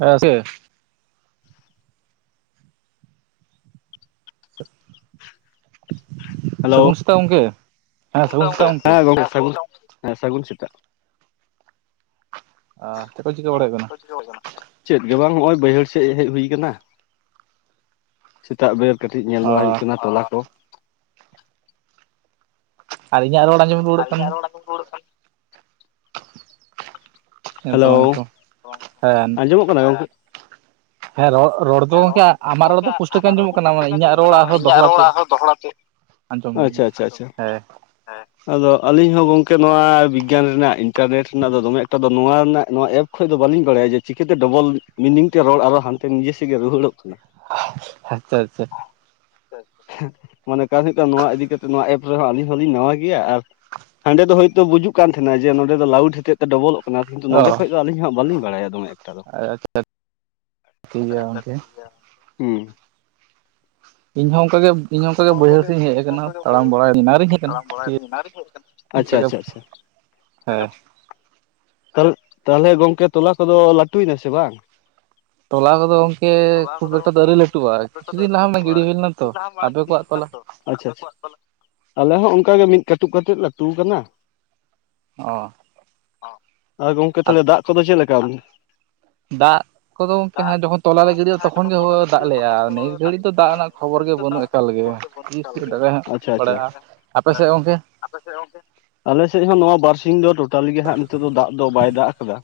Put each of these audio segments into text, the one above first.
ᱦᱮᱸ ᱥᱮ! ᱦᱮᱞᱳ ᱥᱟᱹᱜᱩᱱ ᱥᱮᱛᱟᱜ ᱜᱚᱝᱠᱮ᱾ ᱦᱮᱸ ᱥᱟᱹᱜᱩᱱ ᱥᱮᱛᱟᱜ [unintelligible] ᱦᱮᱸ ᱜᱚᱝᱠᱮ ᱥᱟᱹᱜᱩᱱ ᱦᱮᱸ ᱥᱟᱹᱜᱩᱱ ᱥᱤᱛᱟᱜ᱾ ᱟᱸ ᱪᱮᱫ ᱠᱚ ᱪᱤᱠᱟᱹ ᱵᱟᱲᱭ ᱦᱩᱭᱩᱜ ᱠᱟᱱᱟ? [unintelligible] ᱪᱮᱫ ᱜᱮ ᱵᱟᱝ ᱦᱚᱸᱜᱼᱚᱭ ᱵᱟᱹᱭᱦᱟᱹᱲ ᱥᱮᱫ ᱦᱮᱡ ᱦᱩᱭ ᱠᱟᱱᱟ᱾ ᱥᱮᱛᱟᱜ ᱵᱮᱨ ᱠᱟᱹᱴᱤᱡ ᱧᱮᱞ ᱚ ᱵᱟᱲᱟ ᱦᱩᱭᱩᱜ ᱠᱟᱱᱟ ᱛᱚᱞᱟ ᱠᱚ᱾ ᱟᱹᱞᱤᱧᱟᱜ ᱨᱚᱲ ᱟᱸᱡᱚᱢ ᱨᱩᱣᱟᱹᱲᱚᱜ ᱠᱟᱱ ᱫᱚ? [unintelligible] ᱦᱮᱸ ᱛᱚ ᱦᱮᱞᱳ, ᱵᱟᱝ ᱛᱚ ᱦᱮᱸ ᱟᱸᱡᱚᱢᱚᱜ ᱠᱟᱱᱟ ᱜᱚᱢᱠᱮ? ᱦᱮᱸ ᱨᱚᱲ ᱨᱚᱲ ᱫᱚ ᱜᱚᱝᱠᱮ ᱟᱢᱟᱜ ᱨᱚᱲ ᱫᱚ ᱯᱩᱥᱴᱟᱹ ᱜᱮ ᱟᱸᱡᱚᱢᱚᱜ ᱠᱟᱱᱟ ᱢᱟᱱᱮ ᱤᱧᱟᱹᱜ ᱨᱚᱲ ᱟᱨᱦᱚᱸ ᱫᱚᱦᱲᱟᱛᱮ᱾ ᱟᱸᱡᱚᱢ ᱫᱟᱹᱧ, ᱟᱪᱪᱷᱟ ᱟᱪᱪᱷᱟ ᱟᱪᱪᱷᱟ ᱦᱮᱸ ᱾ ᱟᱫᱚ ᱟᱹᱞᱤᱧ ᱦᱚᱸ ᱜᱚᱢᱠᱮ ᱱᱚᱣᱟ ᱵᱤᱜᱽᱜᱟᱱ ᱨᱮᱱᱟᱜ ᱤᱱᱴᱟᱨᱱᱮᱴ ᱨᱮᱱᱟᱜ ᱫᱚ ᱫᱚᱢᱮ ᱮᱠᱴᱟ ᱫᱚ ᱱᱚᱣᱟ ᱨᱮᱱᱟᱜ ᱱᱚᱣᱟ ᱮᱯ ᱠᱷᱚᱡ ᱫᱚ ᱵᱟᱹᱞᱤᱧ ᱵᱟᱲᱟᱭᱟ ᱡᱮ ᱪᱤᱠᱟᱹ ᱛᱮ ᱰᱚᱵᱚᱞ ᱢᱤᱱᱤᱝ ᱛᱮ ᱨᱚᱲ ᱟᱨᱚ ᱦᱟᱱᱛᱮ ᱱᱤᱡᱮ ᱥᱮᱫ ᱜᱮ ᱨᱩᱣᱟᱹᱲᱚᱜ ᱠᱟᱱᱟ᱾ ᱟᱪᱪᱷᱟ ᱟᱪᱪᱷᱟ᱾ ᱢᱟᱱᱮ [unintelligible] ᱦᱩᱭᱩᱜ ᱠᱟᱱᱟ ᱱᱚᱣᱟ ᱤᱫᱤ ᱠᱟᱛᱮᱜ ᱱᱚᱣᱟ ᱮᱯ ᱨᱮᱦᱚᱸ ᱟᱹᱞᱤᱧ ᱦᱚᱸᱞᱤᱧ ᱱᱟᱣᱟ ᱜᱮᱭᱟ ᱟᱨ ᱦᱟᱸᱰᱮ ᱫᱚ ᱦᱳᱭᱛᱚ ᱵᱩᱡᱩᱜ ᱠᱟᱱ ᱛᱟᱦᱮᱱᱟ ᱡᱮ ᱱᱚᱰᱮ ᱫᱚ ᱞᱟᱣᱩᱰ ᱦᱮᱛᱮ ᱥᱮ ᱰᱚᱵᱚᱞᱚᱜ ᱠᱟᱱᱟ ᱠᱤᱱᱛᱩ ᱚ ᱱᱚᱰᱮ ᱠᱷᱚᱡ ᱫᱚ ᱟᱞᱤᱧ ᱦᱟᱸᱟᱜ ᱵᱟᱞᱤᱧ ᱵᱟᱲᱟᱭᱟ ᱫᱚᱢᱮ ᱮᱠᱴᱟ ᱫᱚ᱾ [unintelligible] ᱴᱷᱤᱠ ᱜᱮᱭᱟ ᱜᱚᱝᱠᱮ [unintelligible] ᱦᱩᱸ ᱾ ᱤᱧ ᱦᱚᱸ ᱚᱝᱠᱟᱜᱮ, ᱤᱧ ᱦᱚᱸ ᱚᱱᱠᱟ ᱜᱮ ᱵᱟᱹᱭᱦᱟᱹᱲ ᱥᱮᱫ ᱤᱧ ᱦᱮᱡ ᱟᱠᱟᱱᱟ᱾ ᱛᱟᱲᱟᱢ ᱵᱟᱲᱟᱭ ᱮᱱᱟᱝ ᱨᱤᱧ ᱦᱮᱡ ᱟᱠᱟᱱᱟ ᱟᱪᱪᱷᱟ ᱟᱪᱪᱷᱟ [unintelligible] ᱟᱪᱪᱷᱟ ᱦᱮᱸ᱾ ᱛᱟᱞ-ᱛᱟᱦᱚᱞᱮ ᱜᱚᱝᱠᱮ ᱛᱚᱞᱟ ᱠᱚᱫᱚ ᱞᱟᱹᱴᱩᱭᱱᱟ ᱥᱮ ᱵᱟᱝ? ᱛᱚᱞᱟ ᱠᱚᱫᱚ ᱜᱚᱝᱠᱮ ᱠᱷᱩᱵ ᱮᱠᱴᱟ ᱫᱚ ᱟᱹᱣᱨᱤ ᱞᱟᱹᱴᱩᱜ-ᱟ ᱠᱤᱪᱷᱩ ᱫᱤᱱ ᱞᱟᱦᱟ ᱢᱟ ᱜᱤᱲᱤ ᱦᱩᱭ ᱞᱮᱱᱟ ᱛᱚ, ᱟᱯᱮ ᱠᱚᱣᱟᱜ ᱛᱚᱞᱟ ᱟᱪᱪᱷᱟ ᱟᱪᱪᱷᱟ, ᱟᱞᱮ ᱦᱚᱸ ᱚᱱᱠᱟ ᱜᱮ ᱢᱤᱫ ᱠᱟᱹᱴᱩᱵ ᱠᱟᱛᱮᱫ ᱞᱟᱹᱴᱩ ᱟᱠᱟᱱᱟ ᱾ ᱚ᱾ ᱟ ᱜᱚᱝᱠᱮ ᱟᱨ ᱛᱟᱦᱚᱞᱮ ᱫᱟᱜ ᱠᱚᱫᱚ ᱪᱮᱫ ᱞᱮᱠᱟ? [inaudible] ᱫᱟᱜ ᱠᱚᱫᱚ ᱜᱚᱝᱠᱮ ᱦᱟᱱᱮ ᱡᱚᱠᱷᱚᱱ ᱛᱚᱞᱟ ᱞᱮ ᱜᱤᱲᱤ ᱞᱟᱜᱼᱟ ᱛᱚᱠᱷᱚᱱ ᱜᱮ ᱦᱳ ᱫᱟᱜ ᱞᱮᱜᱼᱟ, ᱱᱤᱛ ᱜᱷᱟᱹᱲᱤᱡ ᱫᱚ ᱫᱟᱜ ᱨᱮᱱᱟᱜ ᱠᱷᱚᱵᱚᱨ ᱜᱮ ᱵᱟᱹᱱᱩᱜ ᱮᱠᱟᱞ ᱜᱮ ᱾ [inaudible] ᱟᱯᱮ ᱥᱮᱫ ᱜᱚᱝᱠᱮ? ᱟᱯᱮᱥᱮᱫ ᱜᱚᱢᱠᱮ? ᱟᱞᱮ ᱥᱮᱫ ᱦᱚᱸ ᱱᱚᱣᱟ ᱵᱟᱨᱥᱤᱧ ᱫᱚ ᱴᱳᱴᱟᱞᱤ ᱜᱮ ᱦᱟᱸᱜ ᱱᱤᱛᱚᱜ ᱫᱚ ᱫᱟᱜ ᱫᱚ ᱵᱟᱭ ᱫᱟᱜ ᱟᱠᱟᱫᱟ᱾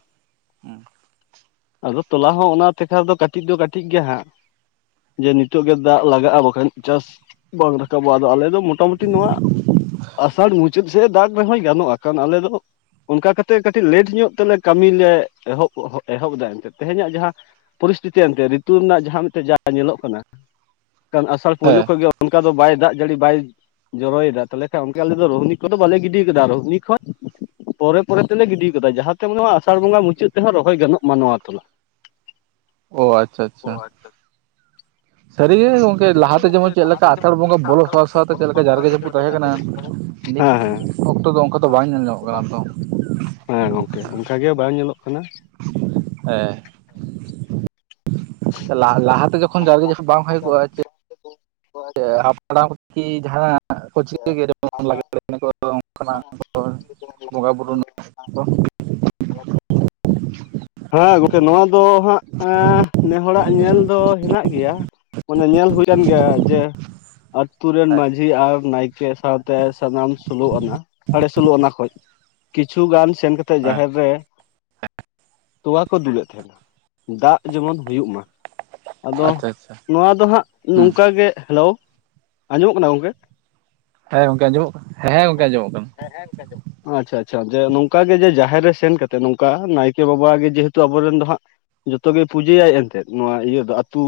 ᱟᱫᱚ ᱛᱚᱞᱟ ᱦᱚᱸ ᱚᱱᱟ ᱛᱮᱠᱷᱟ ᱫᱚ ᱠᱟᱹᱴᱤᱡ ᱫᱚ ᱠᱟᱹᱴᱤᱡ ᱜᱮ ᱦᱟᱸᱜ ᱾ ᱡᱮ ᱱᱤᱛᱚᱜ ᱜᱮ ᱫᱟᱜ ᱞᱟᱜᱟᱜ-ᱟ ᱵᱟᱠᱷᱟᱱ ᱪᱟᱥ ᱵᱟᱝ ᱨᱟᱠᱟᱵᱚᱜᱼᱟ ᱟᱫᱚ ᱟᱞᱮ ᱫᱚ ᱢᱚᱴᱟᱢᱩᱴᱤ ᱱᱚᱣᱟ ᱟᱥᱟᱲ ᱢᱩᱪ ᱪᱮᱫ ᱥᱮ ᱫᱟᱜ ᱨᱮᱦᱚᱸᱭ ᱜᱟᱱᱚᱜ-ᱟ ᱟᱞᱮ ᱫᱚ ᱚᱱᱠᱟ ᱠᱟᱛᱮᱜ ᱠᱟᱹᱴᱤᱡ ᱞᱮᱴ ᱧᱚᱜ ᱛᱮᱞᱮ ᱠᱟᱹᱢᱤ ᱞᱮ ᱮᱦᱚᱵ ᱮᱦᱚᱵ ᱮᱫᱟ ᱮᱱᱛᱮᱫ ᱛᱮᱦᱮᱧᱟᱜ ᱡᱟᱦᱟᱸ ᱯᱚᱨᱤᱥᱛᱷᱤᱛᱤ ᱮᱱᱛᱮᱫ ᱨᱤᱛᱩ ᱨᱮᱱᱟᱜ ᱡᱟᱦᱟᱸ ᱢᱤᱫᱴᱮᱱ ᱡᱟ ᱧᱮᱞᱚᱜ ᱠᱟᱱᱟ ᱠᱷᱟᱱ ᱟᱥᱟᱲ ᱯᱳᱭᱞᱳ ᱦᱮᱸ ᱠᱷᱚᱱ ᱜᱮ ᱚᱱᱠᱟ ᱫᱚ ᱵᱟᱭ ᱫᱟᱜ ᱡᱟᱹᱲᱤ ᱵᱟᱭ ᱡᱚᱨᱚᱭᱮᱫᱟ ᱛᱟᱦᱚᱞᱮ ᱠᱷᱟᱱ ᱚᱱᱠᱟ ᱟᱞᱮ ᱫᱚ ᱨᱳᱦᱱᱤ ᱠᱚᱫᱚ ᱵᱟᱞᱮ ᱜᱤᱰᱤ ᱠᱟᱫᱟ ᱨᱩᱦᱱᱤ ᱠᱷᱚᱡ ᱯᱚᱨᱮ ᱯᱚᱨᱮ ᱛᱮᱞᱮ ᱜᱤᱰᱤ ᱠᱟᱫᱟ ᱡᱟᱦᱟᱸᱛᱮ ᱟᱥᱟᱲ ᱵᱚᱸᱜᱟ ᱢᱩᱪᱟᱹᱫ ᱛᱮᱦᱚᱸ ᱨᱚᱦᱚᱭ ᱜᱟᱱᱚᱜ ᱢᱟ ᱱᱚᱣᱟ ᱛᱚᱞᱟ ᱳ ᱟᱪᱪᱷᱟ ᱟᱪᱪᱷᱟ ᱥᱟᱹᱨᱤᱜᱮ ᱜᱚᱝᱠᱮ ᱞᱟᱦᱟᱛᱮ ᱡᱮᱢᱚᱱ ᱪᱮᱫ ᱞᱮᱠᱟ ᱟᱥᱟᱲ ᱵᱚᱸᱜᱟ ᱵᱚᱞᱚ ᱥᱟᱶ ᱥᱟᱶᱛᱮ ᱪᱮᱫ ᱞᱮᱠᱟ ᱡᱟᱨᱜᱮ ᱡᱟᱹᱯᱩ ᱛᱟᱦᱮᱸ ᱠᱟᱱᱟ᱾ ᱱᱤᱠ ᱦᱮᱸ ᱦᱮᱸ ᱚᱠᱛᱚ ᱫᱚ ᱚᱝᱠᱟ ᱫᱚ ᱵᱟᱝ ᱧᱮᱞ ᱧᱟᱢᱚᱜ ᱠᱟᱱᱟ ᱛᱚ ᱾ ᱦᱮᱸ ᱜᱚᱝᱠᱮ ᱚᱱᱠᱟ ᱜᱮ ᱵᱟᱝ ᱧᱮᱞᱚᱜ ᱠᱟᱱᱟ᱾ ᱦᱮᱸ ᱞᱟ ᱞᱟᱦᱟᱛᱮ ᱡᱚᱠᱷᱚᱱ ᱡᱟᱨᱜᱮ ᱡᱟᱯᱩᱫ ᱵᱟᱝ ᱦᱩᱭ ᱠᱚᱣᱟ ᱡᱮ ᱦᱟᱯᱲᱟᱢ ᱠᱤ ᱡᱟᱦᱱᱟᱜ ᱠᱚ ᱪᱤᱠᱟᱹ ᱜᱮᱵᱚᱱ ᱞᱟᱜ [inaudible] ᱠᱟᱱᱟ ᱵᱚᱸᱜᱟ ᱵᱳᱨᱩ ᱨᱮᱱᱟᱜ [unintelligible] ᱦᱮᱸ ᱜᱚᱝᱠᱮ ᱱᱚᱣᱟ ᱫᱚ ᱦᱟᱸᱜ ᱱᱮ ᱦᱚᱲ-ᱲᱟᱜ ᱧᱮᱞ ᱫᱚ ᱦᱮᱱᱟᱜ ᱜᱮᱭᱟ᱾ ᱧᱮ ᱧᱮᱞ ᱦᱩᱭᱮᱱ ᱜᱮᱭᱟ ᱡᱮ ᱟᱛᱩ ᱨᱮᱱ ᱦᱮᱸ ᱢᱟᱺᱡᱷᱤ ᱟᱨ ᱱᱟᱭᱠᱮ ᱥᱟᱶᱛᱮ ᱥᱟᱱᱟᱢ ᱥᱳᱞᱳ ᱟᱱᱟ ᱥᱟᱲᱮ ᱥᱩᱞᱚᱜ ᱚᱱᱟ ᱠᱷᱚᱡ ᱠᱤᱪᱷᱩ ᱜᱟᱱ ᱥᱮᱱ ᱠᱟᱛᱮᱫ ᱦᱮᱸ ᱡᱟᱦᱮᱨ ᱨᱮ ᱛᱚᱣᱟ ᱠᱚ ᱫᱩᱞᱟᱹᱜ ᱛᱟᱦᱮᱱᱟ ᱫᱟᱜ ᱡᱮᱢᱚᱱ ᱦᱩᱭᱩᱜ ᱢᱟ ᱟᱫᱚ ᱟᱪᱪᱷᱟ ᱟᱪᱪᱷᱟ ᱱᱚᱣᱟ ᱫᱚ ᱦᱟᱸᱜ ᱦᱩᱸ ᱱᱚᱝᱠᱟ ᱜᱮ ᱦᱮᱞᱳ ᱟᱸᱡᱚᱢᱚᱜ ᱠᱟᱱᱟ ᱜᱚᱝᱠᱮ ᱦᱮᱸ ᱜᱚᱝᱠᱮ ᱟᱸᱡᱚᱢᱚᱜ ᱠᱟᱱᱟ ᱦᱮᱸ ᱜᱚᱝᱠᱮ ᱟᱸᱡᱚᱢᱚᱜ ᱠᱟᱱᱟ᱾ ᱦᱮᱸᱦᱮᱸ ᱟᱪᱪᱷᱟ ᱟᱪᱪᱷᱟ ᱡᱮ ᱱᱚᱝᱠᱟ ᱜᱮ ᱡᱮ ᱡᱟᱦᱮᱨ ᱨᱮ ᱥᱮᱱ ᱠᱟᱛᱮ ᱱᱚᱝᱠᱟ ᱱᱟᱭᱠᱮ ᱵᱟᱵᱟ ᱵᱟ ᱜᱮ ᱡᱮᱦᱮᱛᱩ ᱟᱵᱚᱨᱮᱱ ᱫᱚ ᱦᱟᱸᱜ ᱡᱚᱛᱚᱜᱮ ᱯᱩᱡᱟᱹᱭᱟᱭ ᱮᱱᱛᱮᱫ ᱱᱚᱣᱟ ᱤᱭᱟᱹ ᱫᱚ ᱟᱹᱛᱩ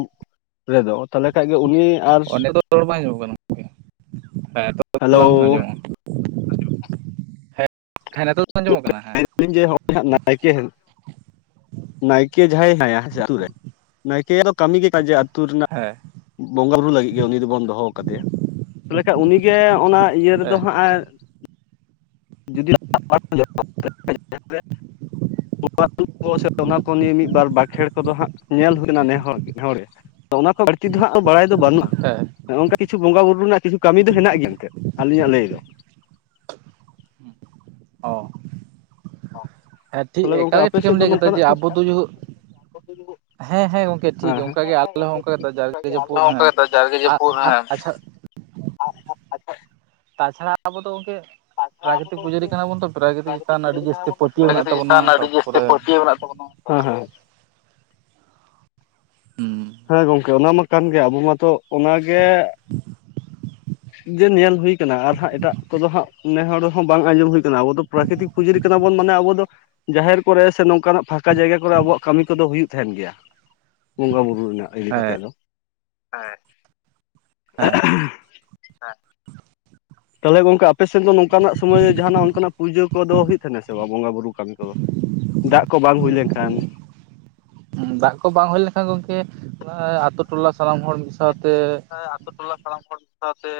ᱨᱮᱫᱚ ᱛᱟᱦᱚᱞᱮ ᱠᱷᱟᱱᱡ ᱜᱮ ᱩᱱᱤ ᱟᱨ ᱱᱤᱛᱚᱜ ᱨᱚᱲ ᱵᱟᱭ ᱟᱡᱚᱢᱚᱜ ᱠᱟᱱᱟ ᱦᱮᱸ ᱱᱤᱛᱚᱜ ᱠᱳᱡᱛᱟᱞᱟᱝ ᱦᱮᱞᱳ ᱟᱸᱡᱚᱢᱚᱜ [inaudible] [inaudible] ᱦᱮᱸ ᱦᱮᱸ ᱱᱤᱛᱚᱜ ᱫᱚ ᱟᱸᱡᱚᱢᱚᱜ ᱠᱟᱱᱟ ᱟᱵᱤᱱ ᱡᱮ ᱦᱟᱸᱜ ᱱᱟᱭᱠᱮ [inaudible] ᱱᱟᱭᱠᱮ ᱡᱟᱦᱟᱸᱭ ᱦᱮᱱᱟᱭᱟ ᱟᱞᱮᱨᱮᱱ ᱱᱟᱭᱠᱮ ᱠᱟᱹᱢᱤ ᱜᱮ ᱟᱛᱳ ᱨᱮᱱᱟᱜ ᱦᱮᱸ ᱵᱚᱸᱜᱟ ᱵᱩᱨᱩ ᱞᱟᱹᱜᱤᱫ ᱜᱮ ᱩᱱᱤ ᱫᱚᱵᱚᱱ ᱫᱚᱦᱚ ᱠᱟᱫᱮᱭᱟ ᱛᱟᱦᱚᱞᱮ ᱠᱷᱟᱱ ᱩᱱᱤᱜᱮ ᱚᱱᱟ ᱤᱭᱟᱹ ᱨᱮᱫᱚ ᱦᱮᱸ ᱦᱟᱸᱜ ᱡᱩᱫᱤ [unintelligible] [inaudible] ᱵᱳᱝᱜᱟ ᱛᱩᱛ ᱠᱚ ᱥᱮ ᱚᱱᱟ ᱠᱚ ᱱᱤᱭᱮ ᱢᱤᱫ ᱵᱟᱨ ᱵᱟᱸᱠᱷᱮᱲ ᱠᱚᱫᱚ ᱦᱟᱸᱜ ᱧᱮᱞ ᱦᱩᱭᱱᱟ ᱱᱮ ᱱᱮᱦᱚᱲ ᱛᱚ ᱚᱱᱟ ᱠᱚ ᱵᱟᱹᱲᱛᱤ ᱫᱚ ᱦᱟᱸᱜ ᱫᱚ ᱵᱟᱲᱟᱭ ᱫᱚ ᱦᱮᱸ ᱵᱟᱹᱱᱩᱜ-ᱟᱜ ᱱᱚᱝᱠᱟ ᱠᱤᱪᱷᱩ ᱵᱚᱸᱜᱟ ᱵᱩᱨᱩ ᱨᱮᱱᱟᱜ ᱠᱤᱪᱷᱩ ᱠᱟᱹᱢᱤ ᱫᱚ ᱦᱮᱱᱟᱜ ᱜᱮᱭᱟ ᱮᱱᱛᱮᱫ ᱟᱹᱞᱤᱧᱟᱜ ᱞᱟᱹᱭ ᱫᱚ ᱚ ᱦᱮᱸ ᱴᱷᱤᱠ ᱛᱟᱦᱚᱞᱮ ᱜᱚᱝᱠᱟ ᱮᱠᱟᱞ ᱜᱮ ᱟᱯᱮ ᱥᱮᱫ ᱴᱷᱤᱠᱮᱢ ᱫᱚ ᱞᱟᱹᱭ ᱠᱮᱫᱟ ᱡᱮ ᱱᱚᱝᱠᱟᱱᱟᱜ [unintelligible] ᱟᱵᱚ ᱫᱚ ᱦᱮᱸ ᱦᱮᱸ ᱜᱚᱝᱠᱮ ᱴᱷᱤᱠ ᱦᱮᱸ ᱦᱮᱸ ᱚᱱᱠᱟᱜᱮ ᱟᱞᱮ ᱦᱚᱸ ᱜᱚᱝᱠᱮ ᱚᱱᱠᱟ ᱴᱷᱤᱠᱭᱟ ᱡᱟᱨᱜᱮ ᱚᱱᱠᱟᱜᱮ ᱟᱞᱮ ᱡᱟᱹᱯᱩᱫ ᱦᱚᱸ ᱦᱮᱸ ᱚᱱᱠᱟ ᱡᱟᱨᱜᱮ ᱡᱟᱯᱩᱨ ᱟᱨ ᱦᱮᱸ ᱟᱪ ᱟᱪᱪᱷᱟ [inaudible] ᱛᱟᱪᱷᱟᱲᱟ ᱟᱵᱚ ᱫᱚ ᱜᱚᱝᱠᱮ ᱯᱨᱟᱠᱨᱤᱛᱤᱠ ᱯᱩᱡᱟᱹᱨᱤ ᱠᱟᱱᱟ ᱵᱚᱱ ᱛᱚ ᱯᱨᱟᱠᱨᱤᱛᱤᱠ ᱪᱮᱛᱟᱱ ᱟᱹᱰᱤ ᱡᱟᱹᱥᱛᱤ ᱯᱟᱹᱛᱤᱭᱟᱹᱣ ᱢᱮᱱᱟᱜ ᱛᱟᱵᱚᱱᱟ ᱛᱟᱨᱯᱚᱨᱮ ᱦᱮᱸ ᱦᱮᱸ ᱦᱩᱸ ᱦᱮᱸ ᱜᱚᱝᱠᱮ ᱚᱱᱟ ᱢᱟ ᱠᱟᱱ ᱜᱮᱭᱟ ᱟᱵᱚ ᱢᱟᱛᱚ ᱚᱱᱟᱜᱮ ᱡᱮ ᱧᱮᱞ ᱦᱩᱭᱠᱟᱱᱟ ᱟᱨ ᱦᱟᱸᱜ ᱮᱴᱟᱜ ᱠᱚᱫᱚ ᱦᱟᱸᱜ ᱱᱮ ᱦᱚᱲ ᱦᱚᱸ ᱵᱟᱝ ᱟᱸᱡᱚᱢ ᱦᱩᱭ ᱟᱠᱟᱱᱟ ᱟᱵᱚ ᱫᱚ ᱯᱨᱟᱠᱨᱤᱛᱤᱠ ᱯᱩᱡᱟᱹᱨᱤ ᱠᱟᱱᱟ ᱵᱚᱱ ᱢᱟᱱᱮ ᱟᱵᱚ ᱫᱚ ᱡᱟᱦᱮᱨ ᱠᱚᱨᱮ ᱥᱮ ᱱᱚᱝᱠᱟᱱᱟᱜ ᱯᱷᱟᱠᱟ ᱡᱟᱭᱜᱟ ᱠᱚᱨᱮ ᱟᱵᱚᱣᱟᱜ ᱠᱟᱹᱢᱤ ᱠᱚᱫᱚ ᱦᱩᱭᱩᱜ ᱛᱟᱦᱮᱱ ᱜᱮᱭᱟ ᱵᱚᱸᱜᱟ ᱵᱩᱨᱩ ᱵᱩᱨᱩ ᱨᱮᱱᱟᱜ ᱤᱫᱤ ᱠᱟᱛᱮ ᱦᱮᱸ ᱫᱚ᱾ ᱦᱮᱸ ᱦᱮᱸ [inaudible] ᱛᱟᱦᱚᱞᱮ ᱜᱚᱝᱠᱮ ᱟᱯᱮᱥᱮᱫ ᱫᱚ ᱱᱚᱝᱠᱟᱱᱟᱜ ᱥᱚᱢᱚᱭ ᱡᱟᱦᱟᱱᱟᱜ ᱚᱱᱠᱟᱱᱟᱜ ᱯᱩᱡᱟᱹ ᱠᱚᱫᱚ ᱦᱩᱭᱩᱜ ᱛᱟᱦᱮ ᱥᱮ ᱵᱟᱝ ᱵᱚᱸᱜᱟ ᱵᱩᱨᱩ ᱠᱟᱹᱢᱤ ᱠᱚᱫᱚ ᱫᱟᱜ ᱠᱚ ᱵᱟᱝ ᱦᱩᱭ ᱞᱮᱱᱠᱷᱟᱱ ᱫᱟᱜ ᱠᱚ ᱵᱟᱝ ᱦᱩᱭ ᱞᱮᱠᱷᱟᱱ ᱜᱚᱝᱠᱮ ᱟᱛᱳ ᱴᱚᱞᱟ ᱥᱟᱱᱟᱢ ᱦᱚᱲ ᱢᱤᱫ ᱥᱟᱶᱛᱮ ᱟᱛᱩ ᱴᱚᱞᱟ‌ ᱥᱟᱱᱟᱢ ᱦᱚᱲ ᱥᱟᱶᱛᱮ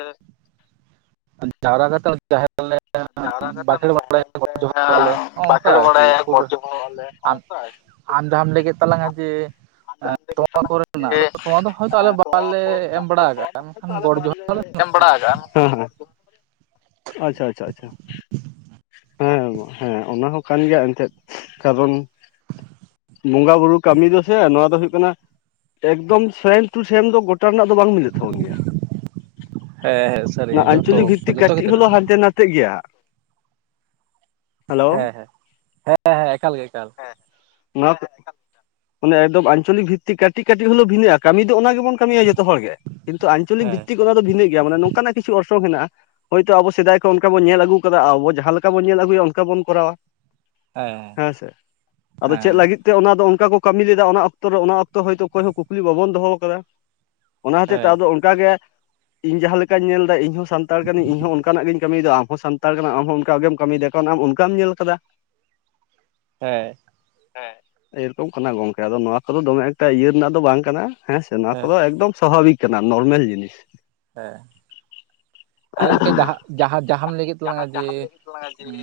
ᱡᱟᱣᱨᱟ ᱠᱟᱛᱮᱫ ᱡᱟᱦᱮᱨ ᱞᱮ ᱵᱟᱸᱠᱷᱮᱲ ᱵᱟᱲᱮ ᱡᱚᱦᱟᱨ ᱵᱟᱞᱮ ᱱᱚ ᱱᱚᱝᱠᱟ ᱟᱨᱠᱤ ᱠᱷᱩᱵ ᱟᱢ ᱡᱟᱦᱟᱸᱢ ᱞᱟᱹᱭ ᱠᱮᱫ ᱛᱟᱞᱟᱝᱟ ᱡᱮ ᱛᱳᱣᱟ ᱠᱚᱨᱮᱱᱟᱜ ᱟᱫᱚ ᱛᱳᱣᱟ ᱫᱚ ᱦᱚᱭᱛᱳ ᱟᱞᱮ ᱵᱟᱞᱮ ᱮᱢ ᱵᱟᱲᱟ ᱠᱟᱜᱼᱟ ᱵᱟᱞᱮ ᱮᱢ ᱵᱟᱲᱟ ᱟᱠᱟᱫᱼ ᱟ ᱦᱩᱸ ᱦᱩᱸ ᱟᱪᱪᱷᱟ ᱟᱪᱪᱷᱟ ᱟᱪᱪᱷᱟ ᱦᱮᱸ ᱦᱮᱸ ᱚᱱᱟ ᱦᱚᱸ ᱠᱟᱱ ᱜᱮᱭᱟ ᱮᱱᱛᱮᱫ ᱠᱟᱨᱚᱱ ᱵᱚᱸᱜᱟ ᱵᱩᱨᱩ ᱠᱟᱹᱢᱤ ᱨᱮ ᱥᱮ ᱱᱚᱣᱟ ᱫᱚ ᱦᱳᱭᱳᱜ ᱠᱟᱱᱟ ᱮᱠᱫᱚᱢ ᱥᱮᱢ ᱴᱩ ᱥᱮᱢ ᱫᱚ ᱜᱚᱴ ᱜᱚᱴᱟ ᱨᱮᱱᱟ ᱫᱚ ᱵᱟᱝ ᱢᱤᱞ ᱛᱟᱵᱚᱱ ᱜᱮᱭᱟ ᱦᱮᱸ ᱦᱮᱸ ᱥᱟᱹᱨᱤ ᱱᱚᱣᱟ ᱡᱷᱚᱛᱚ ᱟᱧᱪᱚᱞᱤᱠ ᱵᱷᱤᱛᱤᱠ ᱡᱷᱚᱛᱚ ᱠᱟᱹᱴᱤᱡ ᱠᱷᱮᱛᱨᱮ ᱦᱚᱞᱳ ᱨᱮ ᱦᱟᱱᱛᱮ ᱱᱟᱛᱮ ᱱᱟᱛᱮᱜ ᱜᱮᱭᱟ ᱦᱮᱞᱳ ᱦᱮᱸ ᱦᱮᱸ ᱦᱮᱸ ᱦᱮᱸ ᱮᱠᱟᱞ ᱜᱮ ᱮᱠᱟᱞ ᱦᱮᱸ ᱱᱚᱣᱟ ᱠᱚ ᱢᱟᱱᱮ ᱮᱠᱫᱚᱢ ᱟᱧᱪᱚᱞᱤᱠ ᱵᱷᱤᱛᱤᱠ ᱠᱟᱹᱴᱤᱡ ᱠᱟᱹᱴᱤᱡ ᱦᱚᱞᱳᱜ ᱵᱷᱤᱱᱟᱹᱜ ᱠᱟᱹᱢᱤ ᱫᱚ ᱚᱱᱟ ᱜᱮᱵᱚᱱ ᱠᱟᱹᱢᱤᱭᱟ ᱡᱚᱛᱚ ᱦᱚᱲ ᱜᱮ ᱠᱤᱱᱛᱩ ᱟᱧᱪᱚᱞᱤᱠ ᱦᱮᱸ ᱦᱮᱸ ᱵᱤᱛᱤᱠ ᱚᱱᱟ ᱵᱷᱤᱹᱱᱟᱜ ᱜᱮᱭᱟ ᱱᱚᱝᱠᱟᱱᱟᱜ ᱠᱤᱪᱷᱩ ᱚᱨᱚᱝ ᱦᱮᱱᱟᱜᱼᱟ ᱦᱳᱭᱛᱳ ᱟᱵᱚ ᱥᱮᱫᱟᱭ ᱠᱷᱚᱱ ᱚᱱᱠᱟ ᱵᱚᱱ ᱧᱮᱞ ᱟᱹᱜᱩ ᱠᱟᱫᱟ ᱟᱵᱚ ᱡᱟᱦᱟᱸ ᱞᱮᱠᱟ ᱵᱚᱱ ᱧᱮᱞ ᱟᱹᱜᱩᱭᱟ ᱚᱱᱠᱟ ᱵᱚᱱ ᱠᱚᱨᱟᱣᱟ ᱦᱮᱸ ᱥᱮ ᱟᱫᱚ ᱪᱮᱫ ᱞᱟᱹᱜᱤᱫ ᱛᱮ ᱚᱱᱟ ᱫᱚ ᱚᱱᱠᱟ ᱠᱚ ᱠᱟᱹᱢᱤ ᱞᱮᱫᱟ ᱚᱱᱟ ᱚᱠᱛᱚ ᱨᱮ ᱚᱱᱟ ᱚᱠᱛᱚ ᱦᱚᱭᱛᱳ ᱚᱠᱚᱭ ᱦᱚᱸ ᱠᱩᱠᱞᱤ ᱵᱟᱵᱚᱱ ᱫᱚᱦᱚ ᱟᱠᱟᱫᱟ ᱚᱱᱟ ᱦᱚᱛᱮᱡ ᱛᱮ ᱟᱫᱚ ᱚᱱᱠᱟᱜᱮ ᱤᱧ ᱡᱟᱦᱟᱸ ᱞᱮᱠᱟᱧ ᱧᱮᱞ ᱮᱫᱟ ᱤᱧ ᱦᱚᱸ ᱥᱟᱱᱛᱟᱲ ᱠᱟᱱᱟᱹᱧ ᱤᱧ ᱦᱚᱸ ᱚᱱᱟᱜᱤᱧ ᱠᱟᱹᱢᱤᱭ ᱮᱫᱟ ᱟᱢ ᱦᱚᱸ ᱥᱟᱱᱛᱟᱲ ᱠᱟᱱᱟᱢ ᱟᱢ ᱦᱚᱸ ᱚᱱᱠᱟ ᱜᱮᱢ ᱠᱟᱹᱢᱤᱭ ᱮᱫᱟ ᱠᱟᱨᱚᱱ ᱟᱢ ᱚᱱᱠᱟ ᱜᱮᱢ ᱧᱮᱞ ᱟᱠᱟᱫᱟ ᱦᱮᱸ ᱦᱮᱸ ᱮᱭᱨᱚᱠᱚᱢ ᱠᱟᱱᱟ ᱜᱚᱝᱠᱮ ᱟᱫᱚ ᱱᱚᱣᱟ ᱠᱚᱫᱚ ᱫᱚᱢᱮ ᱮᱠᱴᱟ ᱤᱭᱟᱹ ᱨᱮᱱᱟᱜ ᱫᱚ ᱵᱟᱝ ᱠᱟᱱᱟ ᱦᱮᱸ ᱥᱮ ᱱᱚᱣᱟ ᱠᱚᱫᱚ ᱮᱠᱫᱚᱢ ᱥᱟᱵᱷᱟᱵᱤᱠ ᱠᱟᱱᱟ ᱱᱚᱨᱢᱮᱞ ᱡᱤᱱᱤᱥ ᱦᱮᱸ ᱟᱫᱚ ᱜᱚᱢᱠᱮ ᱡᱟᱦᱟᱸ ᱡᱟᱦᱟᱸ ᱡᱟᱦᱟᱸᱟᱢ ᱞᱟᱹᱭ ᱠᱮᱫ ᱛᱟᱞᱟᱝᱟ ᱡᱮ ᱦᱩᱸ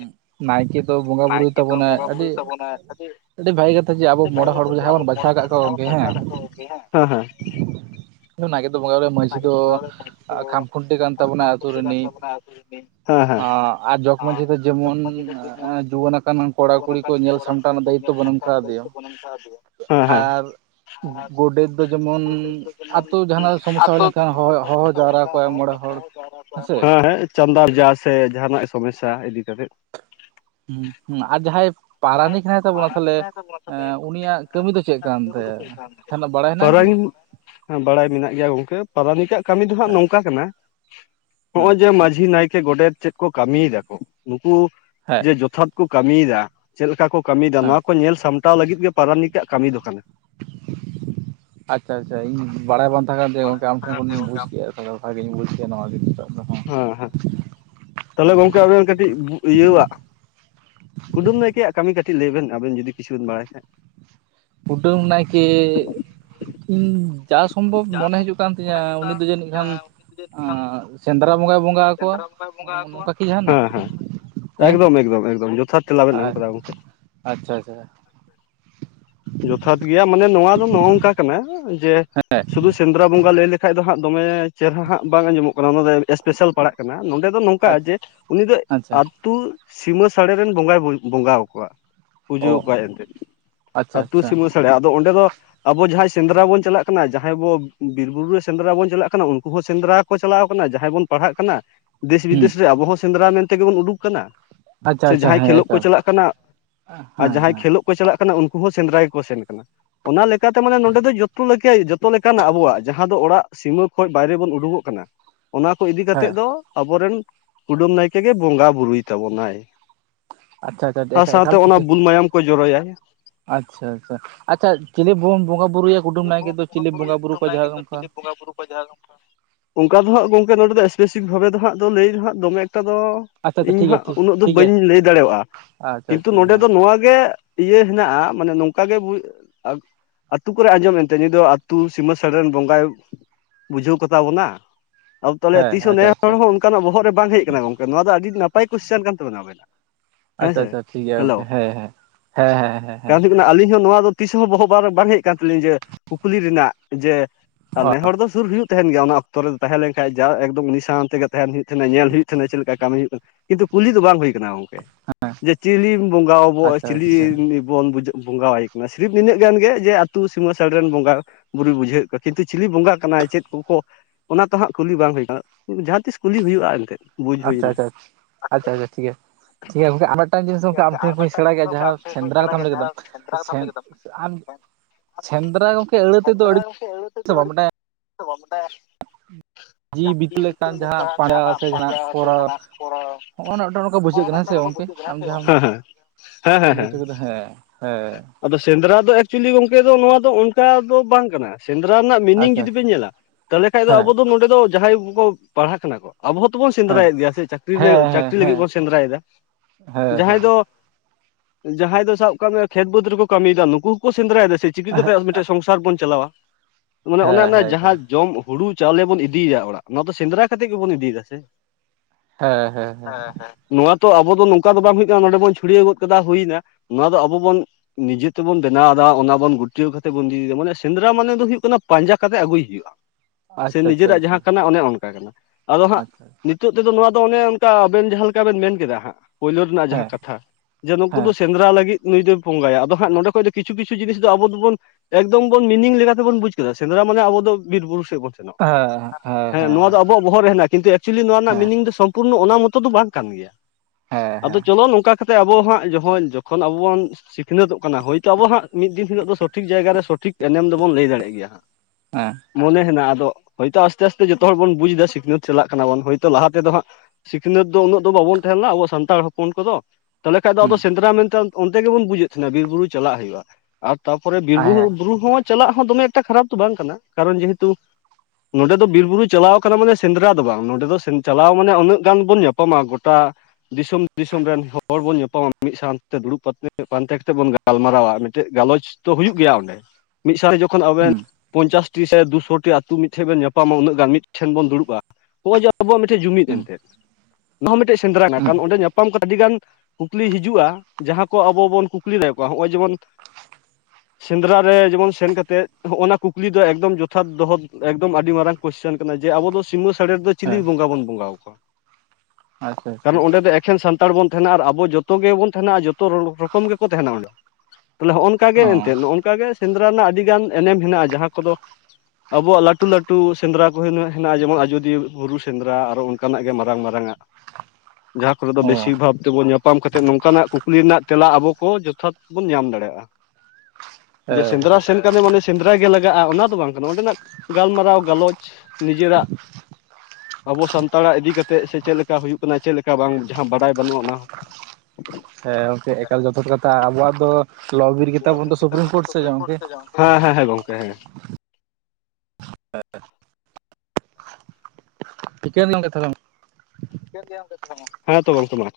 ᱱᱟᱭᱠᱮ ᱫᱚ ᱵᱚᱸᱜᱟ ᱵᱩᱨᱩᱭ ᱛᱟᱵᱚᱱᱟᱭ ᱟᱹᱰᱤ ᱛᱟᱵᱚᱱᱟᱭ ᱠᱷᱟᱴᱤ ᱟᱹᱰᱤ ᱵᱷᱟᱹᱜᱤ ᱠᱟᱛᱷᱟ ᱡᱮ ᱟᱵᱚ ᱢᱚᱬᱮ ᱦᱚᱲ ᱡᱟᱦᱟᱸᱭ ᱵᱚᱱ ᱵᱟᱪᱷᱟᱣ ᱠᱟᱜ ᱠᱚᱣᱟ ᱜᱚᱝᱠᱮ ᱦᱮᱸ ᱦᱮᱸ ᱦᱮᱸ ᱱᱟᱜᱮ ᱫᱚ ᱵᱚᱸᱜᱟ ᱢᱟᱹᱡᱷᱤ ᱫᱚ ᱠᱷᱟᱢ ᱠᱷᱩᱱᱴᱤ ᱠᱟᱱ ᱛᱟᱵᱚᱱᱟᱭ ᱟᱹᱛᱳ ᱨᱤᱱᱤᱡ ᱦᱮᱸ ᱦᱮᱸ ᱟᱨ ᱡᱚᱠ ᱡᱮᱢᱚᱱ ᱢᱟᱺᱡᱷᱤ ᱫᱚ ᱡᱮᱢᱚᱱ ᱡᱩᱣᱟᱱ ᱟᱠᱟᱱ ᱠᱚᱲᱟ ᱠᱩᱲᱤ ᱠᱚ ᱧᱮᱞ ᱥᱟᱢᱴᱟᱣ ᱨᱮᱱᱟᱜ ᱫᱟᱭᱤᱛᱚ ᱵᱚᱱ ᱮᱢᱠᱟᱣ ᱟᱠᱟᱫᱮᱭᱟ ᱦᱮᱸ ᱟᱨ ᱜᱚᱰᱮᱛ ᱫᱚ ᱡᱮᱢᱚᱱ ᱟᱹᱛᱳ ᱡᱟᱦᱟᱸᱱᱟᱜ ᱥᱚᱢᱚᱥᱟ ᱦᱩᱭ ᱞᱮᱱᱠᱷᱟᱱ ᱦᱚᱭ ᱥᱚᱢᱚᱥᱟ ᱦᱩᱭ ᱞᱮᱱᱠᱷᱟᱱ ᱦᱚᱦᱚ ᱡᱟᱨᱣᱟ ᱠᱚᱣᱟ ᱦᱮᱸ ᱦᱮᱸ ᱪᱟᱸᱫᱟ ᱡᱟ ᱥᱮ ᱡᱟᱦᱟᱱᱟᱜ ᱥᱚᱢᱚᱥᱥᱟ ᱤᱫᱤ ᱠᱟᱛᱮᱫ ᱦᱩᱸ ᱟᱨ ᱡᱟᱦᱟᱸᱭ ᱯᱟᱨᱟᱱᱤᱠ ᱦᱮᱱᱟᱭ ᱛᱟᱵᱚᱱᱟ ᱛᱟᱦᱞᱮ ᱩᱱᱤᱭᱟᱜ ᱠᱟᱹᱢᱤ ᱫᱚ ᱪᱮᱫ ᱠᱟᱱ ᱛᱟᱭᱟ ᱡᱟᱦᱟᱱᱟᱜ ᱵᱟᱲᱟᱭ ᱦᱮᱱᱟᱜᱼᱟ ᱠᱤ ᱦᱮᱸ ᱵᱟᱲᱟᱭ ᱢᱮᱱᱟᱜ ᱜᱮᱭᱟ ᱜᱚᱝᱠᱮ ᱯᱟᱨᱟᱱᱤᱠᱟᱜ ᱠᱟᱹᱢᱤ ᱫᱚ ᱦᱟᱸᱜ ᱦᱮᱸ ᱱᱚᱝᱠᱟ ᱠᱟᱱᱟ ᱦᱮᱸ ᱦᱚᱜᱼᱚᱭ ᱡᱮ ᱢᱟᱺᱡᱷᱤ ᱱᱟᱭᱠᱮ ᱜᱚᱰᱮᱛ ᱪᱮᱫ ᱠᱚ ᱠᱟᱹᱢᱤᱭ ᱫᱟᱠᱚ ᱱᱩᱠᱩ ᱦᱮᱸ ᱡᱮ ᱡᱚᱛᱷᱟᱛ ᱠᱚ ᱠᱟᱹᱢᱤᱭ ᱮᱫᱟ ᱪᱮᱫ ᱞᱮᱠᱟ ᱠᱚ ᱠᱟᱹᱢᱤᱭ ᱮᱫᱟ ᱦᱮᱸ ᱱᱚᱣᱟ ᱠᱚ ᱧᱮᱞ ᱥᱟᱢᱴᱟᱣ ᱞᱟᱹᱜᱤᱫ ᱜᱮ ᱯᱟᱨᱟᱱᱤᱠᱟᱜ ᱠᱟᱹᱢᱤ ᱫᱚ ᱠᱟᱱᱟ ᱟᱪᱪᱷᱟ ᱟᱪᱪᱷᱟ ᱤᱧ ᱵᱟᱲᱟᱭ ᱵᱟᱝ ᱛᱟᱦᱮᱸ ᱠᱟᱱ ᱛᱤᱧᱟᱹ ᱜᱚᱝᱠᱮ ᱟᱢ ᱴᱷᱮᱱ ᱠᱷᱚᱱᱤᱧ ᱵᱩᱡ ᱠᱮᱫᱼᱟ ᱛᱷᱚᱲᱟ ᱵᱷᱟᱜᱤᱧ ᱵᱩᱡᱽ ᱠᱮᱫᱼᱟ ᱱᱚᱣᱟ ᱜᱮ ᱱᱤᱛᱚᱜ ᱨᱮᱦᱚᱸ ᱦᱮᱸ ᱦᱮᱸ ᱛᱟᱦᱚᱞᱮ ᱜᱚᱝᱠᱮ ᱟᱵᱮᱱ ᱠᱟᱹᱴᱤᱡ ᱤᱭᱟᱹᱣᱟᱜ ᱠᱩᱴᱟᱹᱢ ᱱᱟᱭᱠᱮ ᱟᱜ ᱠᱟᱹᱴᱤᱡ ᱞᱟᱹᱭ ᱵᱤᱱ ᱟᱵᱮᱱ ᱡᱚᱫᱤ ᱠᱤᱪᱷᱩ ᱵᱤᱱ ᱵᱟᱲᱟᱭ ᱠᱷᱟᱱ ᱠᱩᱲᱟ. ᱢ ᱱᱟᱭᱠᱮ ᱩᱢ ᱡᱟ ᱥᱚᱢᱵᱷᱚᱵ ᱢᱚᱱᱮ ᱦᱤᱡᱩᱜ ᱠᱟᱱ ᱛᱤᱧᱟ ᱩᱱᱤᱫᱚ ᱡᱟᱱᱤᱡ ᱠᱷᱟᱱ ᱟ. ᱥᱮᱸᱫᱽᱨᱟ ᱵᱚᱸᱜᱟᱭ ᱵᱚᱸᱜᱟ ᱟᱠᱚᱣᱟ ᱵᱚᱸᱜᱟᱭ ᱵᱚᱸᱜᱟ ᱟᱠᱚᱣᱟ ᱱᱚᱝᱠᱟ ᱠᱤ ᱡᱟᱦᱟᱱᱟᱜ ᱦᱮᱸ ᱦᱮᱸ ᱦᱮᱸ ᱮᱠᱫᱚᱢ ᱮᱠᱫᱚᱢ ᱮᱠᱫᱚᱢ ᱡᱚᱛᱷᱟᱛ ᱛᱮᱞᱟᱵᱮᱱ ᱮᱢ ᱠᱟᱫᱟ ᱜᱚᱝᱠᱮ ᱟᱪᱪᱷᱟ ᱟᱪᱪᱷᱟ ᱡᱚᱛᱷᱟᱛ ᱜᱮᱭᱟ ᱢᱟᱱᱮ ᱱᱚᱣᱟ ᱫᱚ ᱱᱚᱝᱠᱟ ᱠᱟᱱᱟ ᱡᱮ ᱦᱮᱸ ᱥᱩᱫᱩ ᱥᱮᱸᱫᱽᱨᱟ ᱵᱚᱸᱜᱟ ᱞᱟᱹᱭ ᱞᱮᱠᱷᱟᱡ ᱫᱚ ᱦᱟᱸᱜ ᱫᱚᱢᱮ ᱪᱮᱦᱨᱟ ᱦᱟᱸᱜ ᱵᱟᱝ ᱟᱸᱡᱚᱢᱚᱜ ᱠᱟᱱᱟ ᱚᱱᱟ ᱫᱚ ᱮᱥᱯᱮᱥᱟᱞ ᱯᱟᱲᱟᱜ ᱠᱟᱱᱟ ᱱᱚᱸᱰᱮ ᱫᱚᱝᱠᱟ ᱚᱱᱠᱟ ᱡᱮ ᱩᱱᱤ ᱫᱚ ᱟᱪᱪᱷᱟ ᱟᱛᱳ ᱥᱤᱢᱟᱹ ᱥᱟᱹᱲᱮ ᱨᱮᱱ ᱵᱚᱸᱜᱟᱭ ᱵᱚᱸᱜᱟ ᱟᱠᱚᱣᱟ ᱚ ᱯᱩᱡᱟᱹᱣ ᱠᱚᱣᱟᱭ ᱮᱱᱛᱮᱫ ᱟᱪᱪᱷᱟ ᱟᱹᱛᱩ ᱟᱪᱪᱷᱟ ᱥᱤᱢᱟᱹ ᱥᱟᱲᱟ ᱟᱫᱚ ᱚᱸᱰᱮ ᱫᱚ ᱟᱵᱚ ᱡᱟᱦᱟᱭ ᱥᱮᱸᱫᱽᱨᱟ ᱵᱚᱱ ᱪᱟᱞᱟᱜ ᱠᱟᱱᱟ ᱡᱟᱦᱟᱸᱭ ᱵᱚ ᱵᱤᱨ ᱵᱩᱨᱩ ᱨᱮ ᱥᱮᱸᱫᱽᱨᱟ ᱵᱚᱱ ᱪᱟᱞᱟ ᱠᱟᱱᱟ ᱩᱱᱠᱩ ᱦᱚ ᱥᱮᱸᱫᱽᱨᱟ ᱠᱚ ᱪᱟᱞᱟᱣ ᱠᱟᱱᱟ ᱡᱟᱦᱟᱭ ᱵᱚᱱ ᱯᱟᱲᱦᱟᱜ ᱠᱟᱱᱟ ᱫᱮᱥ ᱦᱩᱸ ᱵᱤᱫᱮᱥ ᱨᱮ ᱟᱵᱚ ᱦᱚ ᱥᱮᱸᱫᱽᱨᱟ ᱢᱮᱱ ᱛᱮᱜᱮᱵᱚᱱ ᱩᱰᱩᱠ ᱠᱟᱱᱟ ᱟᱪᱪᱷᱟ ᱥᱮ ᱟᱪᱪᱷᱟ ᱡᱟᱦᱟᱭ ᱦᱮᱸ ᱠᱷᱮᱞᱳᱜ ᱠᱚ ᱮᱠᱟᱞ ᱪᱟᱞᱟᱜ ᱠᱟᱱᱟ ᱦᱮᱸ ᱟᱨ ᱡᱟᱦᱟᱸᱭ ᱦᱮᱸ ᱠᱷᱮᱞᱳᱜ ᱪᱟᱞᱟᱜ ᱠᱟᱱᱟ ᱩᱱᱠᱩ ᱦᱚᱸ ᱥᱮᱸᱫᱽᱨᱟ ᱜᱮᱠᱚ ᱥᱮᱱ ᱠᱟᱱᱟ ᱚᱱᱟ ᱞᱮᱠᱟᱛᱮ ᱢᱟᱱᱮ ᱱᱚᱰᱮ ᱫᱚ ᱡᱚᱛᱚ ᱠᱮ ᱡᱚᱛᱚ ᱞᱮᱠᱟᱱᱟᱜ ᱟᱵᱚᱣᱟᱜ ᱡᱟᱦᱟᱸ ᱫᱚ ᱚᱲᱟᱜ ᱥᱤᱢᱟᱹ ᱠᱷᱚᱱ ᱵᱟᱭᱨᱮ ᱵᱚᱱ ᱩᱰᱩᱠᱚᱜ ᱠᱟᱱᱟ ᱚᱱᱟ ᱠᱚ ᱤᱫᱤ ᱠᱟᱛᱮᱫ ᱦᱮᱸ ᱫᱚ ᱟᱵᱚᱨᱮᱱ ᱠᱩᱰᱟᱹᱢ ᱱᱟᱭᱠᱮ ᱜᱮ ᱵᱚᱸᱜᱟᱼ ᱵᱩᱨᱩᱭ ᱛᱟᱵᱚᱱᱟᱭ ᱟᱪᱪᱷᱟ ᱟᱨ ᱟᱪᱪᱷᱟ ᱥᱟᱶᱛᱮ ᱮᱠᱟᱞ ᱚᱱᱟ ᱴᱷᱤᱠᱟᱹ ᱵᱩᱞ ᱢᱟᱭᱟᱢ ᱠᱚᱭ ᱡᱚᱨᱚᱭᱟᱭ ᱟᱪᱪᱷᱟ ᱟᱪᱪᱷᱟ ᱟᱪᱪᱷᱟ ᱪᱤᱞᱤ ᱵᱚᱱ ᱵᱚᱸᱜᱟ ᱵᱩᱨᱩᱭᱟ ᱠᱩᱰᱩᱢ ᱱᱟᱭᱠᱮ ᱫᱚ ᱪᱤᱞᱤ ᱵᱚᱸᱜᱟ ᱵᱩᱨᱩ ᱠᱚᱭ ᱡᱟᱦᱟ ᱚᱱᱠᱟ ᱚᱱᱠᱟ ᱫᱚ ᱦᱟᱜ ᱜᱚᱝᱠᱮ ᱱᱚᱰᱮ ᱫᱚ ᱮᱥᱯᱮᱥᱤᱠ ᱵᱷᱟᱵᱮ ᱫᱚ ᱦᱟᱜ ᱫᱚ ᱞᱟᱹᱭ ᱫᱚ ᱦᱟᱜ ᱫᱚᱢᱮ ᱮᱠᱴᱟ ᱫᱚ ᱟᱪᱪᱷᱟ ᱟᱪᱪᱷᱟ ᱤᱧ ᱴᱷᱤᱠ ᱜᱮᱭᱟ ᱦᱟᱜ ᱴᱷᱤᱠ ᱩᱱᱟᱹᱜ ᱫᱚ ᱴᱷᱤᱠ ᱜᱮᱭᱟ ᱵᱟᱹᱧ ᱞᱟᱹᱭ ᱫᱟᱲᱮᱣᱟᱜ-ᱟ ᱟᱪᱪᱷᱟ ᱠᱤᱱᱛᱩ ᱟᱪᱪᱷᱟ ᱱᱚᱰᱮ ᱦᱮᱸ ᱫᱚ ᱱᱚᱣᱟ ᱜᱮ ᱤᱭᱟᱹ ᱦᱮᱱᱟᱜ-ᱟ ᱢᱟᱱᱮ ᱱᱚᱝᱠᱟ ᱜᱮ ᱵᱩ.. ᱠᱚᱨᱮ ᱟᱸᱡᱚᱢ ᱮᱱᱛᱮ ᱧᱤᱫᱟ ᱟᱹᱛᱩᱳ ᱥᱤᱢᱟᱹ ᱥᱟᱹᱲ ᱨᱮᱱ ᱵᱚᱸᱜᱟᱭ ᱵᱩᱡᱷᱟᱹᱣ ᱠᱟᱛᱟ ᱵᱚᱱᱟ ᱟᱫᱚ ᱛᱟᱦᱚᱞᱮ ᱦᱮᱸ ᱛᱤᱥᱦᱚ ᱟᱪᱪᱷᱟ ᱱᱮ ᱟᱪᱪᱷᱟ ᱦᱚᱲ ᱦᱚ ᱚᱱᱠᱟᱱᱟᱜ ᱵᱚᱦᱚᱜ ᱨᱮ ᱵᱟᱝ ᱦᱮᱡ ᱟᱠᱟᱱᱟ ᱜᱚᱝᱠᱮ ᱱᱚᱣᱟ ᱫᱚ ᱟᱹᱰᱤ ᱱᱟᱯᱟᱭ ᱠᱚᱳᱥᱪᱟᱱ ᱠᱟᱱ ᱛᱟᱵᱮᱱᱟ ᱟᱵᱮᱱᱟ ᱟᱵᱮᱱᱟᱜ ᱟᱪᱪᱷᱟ ᱦᱮᱥᱮ ᱟᱪᱪᱷᱟ ᱴᱷᱤᱠ ᱜᱮᱭᱟ ᱦᱮᱞᱳ ᱜᱚᱝᱠᱮ ᱦᱮᱸ ᱦᱮᱸ ᱦᱮᱸ ᱦᱮᱸ ᱦᱮᱸ ᱦᱮᱸ ᱠᱟᱨᱚᱱ ᱦᱩᱭᱩᱜ ᱠᱟᱱᱟ ᱟᱹᱞᱤᱧ ᱦᱚ ᱱᱚᱣᱟ ᱫᱚ ᱛᱤᱥ ᱦᱚ ᱵᱚᱦᱚᱜ ᱵᱟᱨ ᱵᱟᱝ ᱦᱮᱡᱠᱟᱱ ᱛᱟᱞᱤᱧ ᱡᱮ ᱠᱩᱠᱞᱤ ᱨᱮᱱᱟᱜ ᱡᱮ ᱟᱞᱮ ᱦᱚᱲ ᱫᱚ ᱥᱩᱨ ᱦᱩᱭᱩᱜ ᱛᱟᱦᱮᱱ ᱜᱮᱭᱟ ᱚᱱᱟ ᱚᱠᱛᱚ ᱨᱮᱫᱚ ᱛᱟᱦᱮ ᱞᱮᱱ ᱠᱷᱟᱡ ᱡᱟ ᱮᱠᱫᱚᱢ ᱩᱱᱤ ᱥᱟᱶᱛᱮᱜᱮ ᱛᱟᱦᱮᱱ ᱦᱩᱭᱩᱜ ᱛᱟᱦᱮᱸᱱᱟ ᱧᱮᱞ ᱦᱩᱭᱩᱜ ᱛᱟᱦᱮᱱᱟ ᱪᱮᱫ ᱞᱮᱠᱟ ᱠᱟᱹᱢᱤ ᱦᱩᱭᱩᱜ ᱠᱟᱱ ᱠᱤᱱᱛᱩ ᱠᱩᱞᱤ ᱫᱚ ᱵᱟᱝ ᱦᱩᱭ ᱠᱟᱱᱟ ᱜᱚᱝᱠᱮ ᱡᱮ ᱪᱤᱞᱤ ᱵᱚᱸᱜᱟᱵᱚ ᱟᱪᱪᱷᱟ ᱟᱪᱪᱷᱟ ᱪᱤᱞᱤ ᱵᱚᱱ ᱵᱩᱡᱟ ᱵᱚᱸᱜᱟᱣᱟᱭ ᱠᱟᱱᱟ ᱥᱤᱨᱤᱯ ᱱᱤᱱᱟᱹ ᱜᱟᱱ ᱜᱮ ᱡᱮ ᱟᱹᱛᱩ ᱥᱤᱢᱟᱹ ᱥᱟᱹᱲᱮ ᱨᱮᱱ ᱵᱚᱸᱜᱟ ᱵᱩᱨᱩ ᱵᱩᱡᱷᱟᱹᱣᱮᱫ ᱠᱚᱣᱟ ᱠᱤᱱᱛᱩ ᱪᱤᱞᱤ ᱵᱚᱸᱜᱟ ᱠᱟᱱᱟᱭ ᱪᱮᱫ ᱠᱚᱠᱚ ᱚᱱᱟ ᱛᱚ ᱦᱟᱜ ᱠᱩᱞᱤ ᱵᱟᱝ ᱦᱩᱭ ᱠᱟᱱᱟ ᱡᱟᱦᱟ ᱛᱤᱥ ᱠᱩᱞᱤ ᱦᱩᱭᱩᱜ-ᱟ ᱮᱱᱛᱮᱫ ᱵᱩᱡ ᱟᱪᱪᱷᱟ ᱦᱩᱭᱱᱟ ᱟᱪᱪᱷᱟ ᱟᱪᱷᱟ ᱟᱪᱪᱷᱟ ᱴᱷᱤᱠᱜᱮᱭᱟ ᱴᱷᱤᱠᱭᱟ ᱜᱚᱝᱠᱮ ᱟᱢᱟᱜ ᱢᱤᱫᱴᱟᱝ ᱡᱤᱱᱤᱥᱠ ᱚᱱᱠᱟ ᱟᱢ ᱴᱷᱮᱱ ᱠᱷᱚᱱᱤᱧ ᱥᱮᱬᱟ ᱠᱮ-ᱟ ᱡᱟᱦᱟ ᱥᱮᱸᱫᱽᱨᱟ ᱠᱟᱛᱢ ᱞᱟᱹᱭ ᱠᱮᱫᱟᱢ ᱟᱢ ᱥᱮᱸᱫᱽᱨᱟ ᱜᱚᱢᱠᱮ ᱟᱹᱲᱟᱹ ᱛᱮᱫᱚ ᱟᱹᱰᱤ...... ᱡᱤ ᱵᱤᱛ ᱞᱮᱠᱟᱱ ᱡᱟᱦᱟᱱᱟ ᱯᱟᱸᱡᱟ ᱥᱮ ᱡᱟᱦᱱᱟᱜ ᱠᱚᱨᱚᱣ ᱦᱚᱜ-ᱚᱱᱟᱴᱟ ᱱᱚᱝᱠᱟ ᱵᱩᱡᱷᱟᱹᱜ ᱠᱟᱱᱟ ᱦᱮᱸ ᱥᱮ ᱜᱚᱝᱠᱮ ᱡᱟᱦᱟᱢ ᱦᱮᱸ ᱦᱮᱸ ᱦᱮᱸ ᱦᱮᱸ ᱦᱮᱸ ᱞᱟᱹᱭᱪᱚ ᱠᱮᱫᱟ ᱦᱮ ᱦᱮ ᱟᱫᱚ ᱥᱮᱸᱫᱽᱨᱟ ᱫᱚ ᱮᱠᱪᱩᱭᱮᱞᱤ ᱜᱚᱝᱠᱮ ᱫᱚ ᱱᱚᱣᱟ ᱫᱚ ᱚᱱᱠᱟ ᱫᱚ ᱵᱟᱝ ᱠᱟᱱᱟ ᱥᱮᱸᱫᱽᱨᱟ ᱨᱮᱱᱟᱜ ᱢᱤᱱᱤᱝ ᱟᱪᱪᱷᱟ ᱡᱩᱫᱤ ᱵᱮᱱ ᱧᱮᱞᱟ ᱛᱟᱦᱚᱞᱮ ᱠᱷᱟᱱ ᱫᱚ ᱦᱮᱸ ᱟᱵᱚ ᱫᱚ ᱱᱚᱰᱮ ᱫᱚ ᱡᱟᱦᱟᱸᱭ ᱠᱚᱠᱚ ᱯᱟᱲᱦᱟᱜ ᱠᱟᱱᱟ ᱠᱚ ᱟᱵᱚ ᱦᱚᱛᱚ ᱵᱚᱱ ᱦᱮᱸ ᱦᱮᱸ ᱥᱮᱸᱫᱽᱨᱟᱭᱮᱫ ᱜᱮᱭᱟ ᱥᱮ ᱪᱟᱹᱠᱨᱤ ᱞᱟᱜ ᱦᱮᱸ ᱪᱟᱹᱠᱨᱤ ᱦᱮᱸ ᱦᱮᱸ ᱞᱟᱹᱜᱤᱫ ᱦᱮᱸ ᱵᱚᱱ ᱥᱮᱸᱫᱽᱨᱟᱭᱮᱫᱟ ᱦᱮᱸ ᱡᱟᱦᱟᱸᱭ ᱫᱚ ᱡᱟᱦᱟᱸᱭ ᱫᱚ ᱥᱟᱵ ᱠᱟᱜ ᱢᱮ ᱠᱷᱮᱛ ᱵᱟᱹᱫᱽ ᱨᱮᱠᱚ ᱠᱟᱹᱢᱤᱭᱮᱫᱟ ᱱᱩᱠᱩ ᱦᱚᱸᱠᱚ ᱥᱮᱸᱫᱽᱨᱟᱭᱮᱫᱟ ᱥᱮ ᱪᱤᱠᱟᱹ ᱠᱟᱛᱮ ᱢᱤᱫᱴᱮᱱ ᱥᱚᱝᱥᱟᱨ ᱵᱚᱱ ᱪᱟᱞᱟᱣᱟ ᱢᱟᱱᱮ ᱚᱱᱮ ᱚᱱᱟ ᱦᱮᱸ ᱡᱟᱦᱟ ᱮᱠᱟᱞ ᱡᱚᱢ ᱦᱩᱲᱩ ᱪᱟᱣᱞᱮ ᱵᱚᱱ ᱤᱫᱤᱭᱟ ᱚᱲᱟᱜ ᱱᱚᱭᱟ ᱫᱚ ᱥᱮᱸᱫᱽᱨᱟ ᱠᱟᱛᱮᱫ ᱜᱮᱵᱚᱱ ᱤᱫᱤᱭᱮᱫᱟ ᱥᱮ ᱦᱮᱸ ᱦᱮᱸ ᱦᱮᱸ ᱦᱮ ᱦᱮ ᱱᱚᱣᱟ ᱛᱚ ᱟᱵᱚ ᱫᱚ ᱱᱚᱝᱠᱟ ᱱᱚᱠᱟ ᱫᱚ ᱵᱟᱝ ᱦᱩᱭᱩᱜ ᱠᱟᱱᱟ ᱱᱚᱰᱮ ᱵᱚᱱ ᱪᱷᱩᱲᱭᱣ ᱜᱚᱫ ᱠᱮᱫᱟ ᱦᱩᱭᱮᱱᱟ ᱱᱚᱣᱟ ᱫᱚ ᱟᱵᱚ ᱵᱚᱱ ᱱᱤᱡᱮ ᱛᱮᱵᱚᱱ ᱵᱮᱱᱟᱣ ᱫᱟ ᱚᱱᱟ ᱵᱚᱱ ᱜᱩᱴᱭᱟᱹᱣ ᱠᱟᱛᱮᱫ ᱵᱚᱱ ᱤᱫᱤᱭᱮᱫᱟ ᱢᱟᱱᱮ ᱥᱮᱸᱫᱽᱨᱟ ᱢᱟᱱᱮ ᱫᱚ ᱦᱩᱭᱩᱜ ᱠᱟᱱᱟ ᱯᱟᱸᱟ ᱠᱟᱛᱮᱫ ᱟᱹᱜᱩᱭ ᱦᱩᱭᱩᱜ-ᱟ ᱥᱮ ᱟᱪᱪᱷᱟ ᱟᱪᱪᱷᱟ ᱱᱤᱡᱮᱨᱟᱜ ᱡᱟᱦᱟᱸ ᱟᱪᱪᱷᱟ ᱠᱟᱱᱟ ᱚᱱᱮ ᱚᱱᱠᱟ ᱠᱟᱱᱟ ᱟᱫᱚ ᱦᱟᱸᱜ ᱟᱪᱪᱷᱟ ᱱᱤᱛᱚᱜ ᱛᱮᱫᱚ ᱱᱚᱣᱟ ᱫᱚ ᱚᱱᱮ ᱚᱱᱠᱟ ᱟᱵᱮᱱ ᱡᱟᱦᱟ ᱞᱮᱠᱟ ᱵᱮᱱ ᱢᱮᱱ ᱠᱮᱫᱟ ᱦᱟᱜ ᱯᱳᱭᱞᱳ ᱨᱮᱱᱟᱜ ᱡᱟᱦᱟ ᱦᱮᱸ ᱦᱮᱸ ᱠᱟᱛᱷᱟ ᱡᱮ ᱱᱩᱠᱩ ᱦᱮᱸ ᱦᱮᱸ ᱫᱚ ᱥᱮᱸᱫᱽᱨᱟ ᱞᱟᱜᱤᱫ ᱱᱩᱭ ᱫᱚᱭ ᱵᱚᱸᱜᱟᱭ ᱟᱫᱚᱦᱟᱜ ᱱᱚᱵᱮ ᱠᱷᱚᱡ ᱫᱚ ᱠᱤᱪᱷᱩ ᱠᱤᱪᱷᱩ ᱡᱤᱱᱤᱥ ᱫᱚ ᱟᱵᱚ ᱫᱚᱵᱚᱱ ᱮᱠᱫᱚᱢ ᱵᱚᱱ ᱢᱤᱱᱤᱝ ᱞᱮᱠᱟ ᱛᱮᱵᱚᱱ ᱵᱩᱡ ᱠᱮᱫᱟ ᱥᱮᱸᱫᱽᱨᱟ ᱢᱟᱱᱮ ᱟᱵᱚ ᱫᱚ ᱵᱤᱨ ᱵᱩᱨᱩ ᱥᱮᱫ ᱵᱚᱱ ᱦᱮᱸ ᱱᱚᱣᱟ ᱫᱚ ᱟᱵᱚᱣᱟᱜ ᱵᱚᱦᱚᱜ ᱨᱮ ᱦᱮᱱᱟᱜᱼᱟ ᱠᱤᱱᱛᱩ ᱮᱠᱪᱩᱭᱮᱞᱤ ᱱᱚᱣᱟ ᱨᱮᱱᱟᱜ ᱢᱤᱱᱤᱝ ᱫᱚ ᱥᱚᱢᱯᱩᱨᱱ ᱚᱱᱟ ᱢᱚᱛᱚ ᱫᱚ ᱵᱟᱝ ᱠᱟᱱ ᱜᱮᱭᱟ ᱦᱮᱸ ᱦᱮᱸ ᱟᱫᱚ ᱦᱮᱸ ᱪᱚᱞᱚ ᱱᱚᱝᱠᱟ ᱠᱟᱛᱮᱮᱫ ᱟᱵᱚ ᱦᱟᱸᱜ ᱡ ᱡᱚᱠᱷᱚᱱ ᱟᱵᱚ ᱵᱚᱱ ᱥᱤᱠᱷᱱᱟᱹᱛᱚᱜ ᱠᱟᱱᱟ ᱦᱳᱭᱛᱳ ᱟᱵᱚ ᱦᱟᱸ ᱢᱤᱫ ᱫᱤᱱ ᱦᱤᱞᱳᱜ ᱫᱚ ᱥᱚᱴᱷᱤᱠ ᱡᱟᱭᱜᱟ ᱨᱮ ᱥᱚᱴᱷᱤᱠ ᱮᱱᱢ ᱫᱚᱵᱚᱱ ᱞᱟᱹᱭ ᱫᱟᱲᱮᱭᱟᱜ ᱜᱮᱭᱟᱟᱸᱟᱜ ᱦᱮᱸ ᱢᱚᱱᱮ ᱦᱮᱱᱟᱜ ᱟᱫᱚ ᱦᱳᱭᱛᱳ ᱟᱥᱛᱮ ᱟᱥᱛᱮ ᱡᱚᱛᱚ ᱦᱚᱲ ᱵᱚᱱ ᱵᱩᱡ ᱮᱫᱟ ᱥᱤᱠᱷᱱᱟᱹᱛ ᱪᱟᱞᱟᱜ ᱠᱟᱱᱟ ᱵᱚᱱ ᱦᱭᱛᱳ ᱞᱟᱦᱟ ᱛᱚ ᱦᱟᱸᱟᱜ ᱥᱤᱠᱷᱱᱟᱹᱛ ᱫᱚ ᱩᱱᱟᱹᱜ ᱫᱚ ᱵᱟᱵᱚᱱ ᱛᱟᱦᱮᱱᱟ ᱟᱵᱚ ᱥᱟᱱᱛᱟᱲ ᱦᱚᱯᱚᱱ ᱠᱚᱫᱚ ᱛᱟᱦᱚᱞᱮ ᱠᱷᱟᱱ ᱫᱚ ᱦᱩᱸ ᱟᱫᱚ ᱥᱮᱸᱫᱽᱨᱟ ᱢᱮᱱᱛᱮ ᱚᱱᱛᱮ ᱜᱮᱵᱚᱱ ᱵᱩᱡᱮᱫ ᱛᱟᱦᱮᱱᱟ ᱵᱤᱨᱼᱵᱩᱨᱩ ᱪᱟᱞᱟᱜ ᱦᱩᱭᱩᱜᱼᱟ ᱟᱨ ᱛᱟᱨᱯᱚᱨᱮ ᱵᱤᱨ ᱵᱩ ᱦᱮᱸ ᱵᱩᱨᱩ ᱦᱚᱸ ᱪᱟᱞᱟᱜ ᱦᱚᱸ ᱫᱚᱢᱮ ᱮᱠᱴᱟ ᱠᱷᱟᱨᱟᱯ ᱫᱚ ᱵᱟᱝ ᱠᱟᱱᱟ ᱠᱟᱨᱚᱱ ᱡᱮᱦᱮᱛᱩ ᱱᱚᱸᱰᱮ ᱫᱚ ᱵᱤᱨ ᱵᱩᱨᱩ ᱪᱟᱞᱟᱣ ᱠᱟᱱᱟ ᱢᱟᱱᱮ ᱥᱮᱸᱫᱽᱨᱟ ᱫᱚ ᱵᱟᱝ ᱱᱚᱰᱮ ᱫᱚ ᱪᱟᱞᱟᱣ ᱢᱟᱱᱮ ᱩᱱᱟᱹᱜ ᱜᱟᱱ ᱵᱚᱱ ᱧᱟᱯᱟᱢᱟ ᱜᱚᱴᱟ ᱫᱤᱥᱚᱢ ᱫᱤᱥᱚᱢ ᱨᱮᱱ ᱦᱚᱲ ᱵᱚᱱ ᱧᱟᱯᱟᱢᱟ ᱢᱤᱫ ᱥᱟᱶᱛᱮ ᱫᱩᱲᱩᱵ ᱯᱟᱱᱛᱮ ᱠᱟᱛᱮᱜ ᱵᱚᱱ ᱜᱟᱞᱢᱟᱨᱟᱣᱟ ᱢᱤᱫᱴᱮᱡ ᱜᱟᱞᱚᱪ ᱛᱚ ᱦᱩᱭᱩᱜ ᱜᱮᱭᱟ ᱚᱸᱰᱮ ᱢᱤᱫ ᱥᱟ ᱡᱚᱠᱷᱚᱱ ᱟᱵᱮᱱ ᱦᱩᱸ ᱯᱚᱧᱪᱟᱥᱴᱤ ᱥᱮ ᱫᱩᱥᱚᱴᱤ ᱟᱛᱳ ᱢᱤᱫᱴᱷᱮᱱ ᱵᱮᱱ ᱧᱟᱯᱟᱢᱟ ᱩᱱᱟᱹᱜ ᱜᱟᱱ ᱢᱤᱫᱷᱮᱱ ᱵᱚᱱ ᱫᱩᱲᱩᱵ-ᱟ ᱟᱭᱡᱮ ᱟᱵᱚᱣᱟᱜ ᱢᱤᱫᱴᱮᱱ ᱡᱩᱢᱤᱫ ᱦᱩᱸ ᱮᱱᱛᱮᱫ ᱱᱚᱣᱟ ᱦᱚ ᱢᱤᱫᱴᱮᱡ ᱥᱮᱸᱫᱽᱨᱟ ᱨᱮᱱᱟᱜ ᱦᱩᱸ ᱠᱟᱱ ᱚᱸᱰᱮ ᱧᱟᱯᱟᱢ ᱧᱟᱯᱟᱢ ᱠᱟᱛᱮ ᱟᱰᱤ ᱜᱟᱱ ᱠᱩᱠᱞᱤ ᱦᱤᱡᱩᱜᱼᱟ ᱡᱟᱦᱟ ᱠᱚ ᱟᱵᱚ ᱵᱚᱱ ᱠᱩᱠᱞᱤ ᱞᱮ ᱠᱚᱣᱟ ᱱᱚᱜᱼᱚᱭ ᱡᱮᱢᱚᱱ [inaudible] ᱥᱮᱸᱫᱽᱨᱟ ᱨᱮ ᱡᱮᱢᱚᱱ ᱥᱮᱱ ᱠᱟᱛᱮᱫ ᱦᱚᱜᱼᱱᱟ ᱠᱩᱠᱞᱤ ᱫᱚ ᱮᱠᱫᱚᱢ ᱡᱚᱛᱷᱟᱛ ᱫᱚᱦᱚ ᱮᱠᱫᱚᱢ ᱟᱹᱰᱤ ᱢᱟᱨᱟᱝ ᱠᱚᱥᱪᱮᱱ ᱠᱟᱱᱟ ᱡᱮ ᱟᱵᱚ ᱫᱚ ᱥᱤᱢᱟᱹ ᱥᱟᱹᱲᱤ ᱨᱮᱫᱚ ᱦᱮᱸ ᱪᱤᱞᱤ ᱵᱚᱸᱜᱟ ᱵᱚᱱ ᱵᱚᱸᱜᱟ ᱟᱠᱚᱣᱟ ᱟᱪᱪᱷᱟ ᱟᱪᱪᱷᱟ ᱠᱟᱨᱚᱱ ᱚᱸᱰᱮ ᱫᱚ ᱴᱷᱮᱱ ᱥᱟᱱᱛᱟᱲ ᱵᱚᱱ ᱛᱟᱦᱮᱱᱟ ᱟᱨ ᱟᱵᱚ ᱡᱚᱛᱚ ᱜᱮᱵᱚᱱ ᱛᱟᱦᱮᱱᱟ ᱟᱨ ᱡᱚᱛᱚ ᱨᱚᱠᱚᱢ ᱜᱮᱠᱚ ᱛᱟᱦᱮᱱᱟ ᱚᱸᱰᱮ ᱛᱟᱦᱮ ᱦᱚᱜᱼ ᱚᱱᱠᱟᱜᱮ ᱚ ᱮᱱᱛᱮᱫ ᱱᱚᱜᱼᱚ ᱱᱚᱝᱠᱟ ᱜᱮ ᱥᱮᱸᱫᱽᱨᱟ ᱨᱮᱱᱟᱜ ᱟᱹᱰᱤ ᱜᱟᱱ ᱮᱱᱮᱢ ᱦᱮᱱᱟᱜᱼᱟ ᱡᱟᱦᱟᱸ ᱠᱚᱫᱚ ᱟᱵᱚᱣᱟᱜ ᱞᱟᱟᱹᱴᱩ ᱞᱟᱹᱴᱩ ᱥᱮᱸᱫᱽᱨᱟ ᱠᱚᱦ ᱦᱮᱱᱟᱜᱼᱟ ᱡᱮᱢᱚᱱ ᱟᱡᱚᱫᱤᱭᱟᱹ ᱵᱩᱨᱩ ᱥᱮᱸᱫᱽᱨᱟ ᱟᱨᱚ ᱚᱱᱠᱟᱱᱟᱜ ᱜᱮ ᱢᱟᱨᱟᱝ ᱢᱟᱨᱟᱝ ᱟᱜ ᱡᱟᱦᱟᱸ ᱠᱚᱨᱮ ᱫᱚ ᱚ ᱵᱮᱥᱤᱨ ᱵᱷᱟᱜᱽ ᱛᱮᱵᱚᱱ ᱧᱟᱯᱟᱢ ᱠᱟ ᱠᱟᱛᱮᱮᱫ ᱱᱚᱝᱠᱟᱱᱟᱜ ᱠᱩᱠᱞᱤ ᱨᱮᱱᱟᱜ ᱛᱮᱞᱟ ᱟᱵᱚ ᱠᱚ ᱡᱚᱛᱷᱟᱛ ᱵᱚᱱ ᱧᱟᱢ ᱫᱟᱲᱮᱭᱟᱜᱼᱟ ᱡᱮ ᱦᱮᱸ ᱥᱮᱸᱫᱽᱨᱟ ᱥᱮᱱ ᱢᱮ ᱥᱮᱸᱫᱽᱨᱟ ᱜᱮ ᱞᱟᱜᱟᱜᱼᱟ ᱚᱱᱟ ᱫᱚ ᱵᱟᱝ ᱠᱟᱱᱟ ᱚᱸᱰᱮᱱᱟᱜ ᱜᱟᱞᱢᱟᱨᱟᱣ ᱜᱟᱞᱚᱪ ᱱᱤᱡᱮᱨᱟᱜ ᱟᱵᱚ ᱥᱟᱱᱛᱟᱲᱟᱜ ᱤᱫᱤᱠᱟ ᱠᱟᱛᱮᱮᱫ ᱥᱮ ᱪᱮᱫᱞᱮᱠᱟ ᱦᱩᱭᱩᱜ ᱠᱟᱱᱟ ᱪᱮᱫᱞᱮᱠᱟ ᱵᱟᱝ ᱡᱟᱦᱟᱸ ᱵᱟᱰᱟᱭ ᱵᱟᱹᱱᱩᱜᱼᱟ ᱚᱱᱟ ᱦᱚᱸ ᱦᱮᱸ ᱜᱚᱢᱠᱮ ᱮᱠᱟᱞ ᱡᱚᱛᱚ ᱠᱟᱛᱷᱟ ᱟᱵᱚᱣᱟᱜ ᱫᱚ ᱞᱚᱵᱤᱨ ᱜᱮᱛᱟᱵᱚᱱ ᱥᱩᱯᱨᱤᱢ ᱠᱳᱨᱴ ᱥᱮ ᱡᱚᱢ ᱠ ᱦᱮᱸ ᱦᱮᱸ ᱦᱮᱸ ᱜᱚᱝᱠᱮ ᱦᱮᱸ ᱴᱷᱤᱠᱟᱹ ᱞᱟᱝ ᱠᱟᱛ ᱵᱟᱝ ᱦᱮᱸ ᱛᱚ ᱜᱚᱢᱠᱮ ᱢᱟ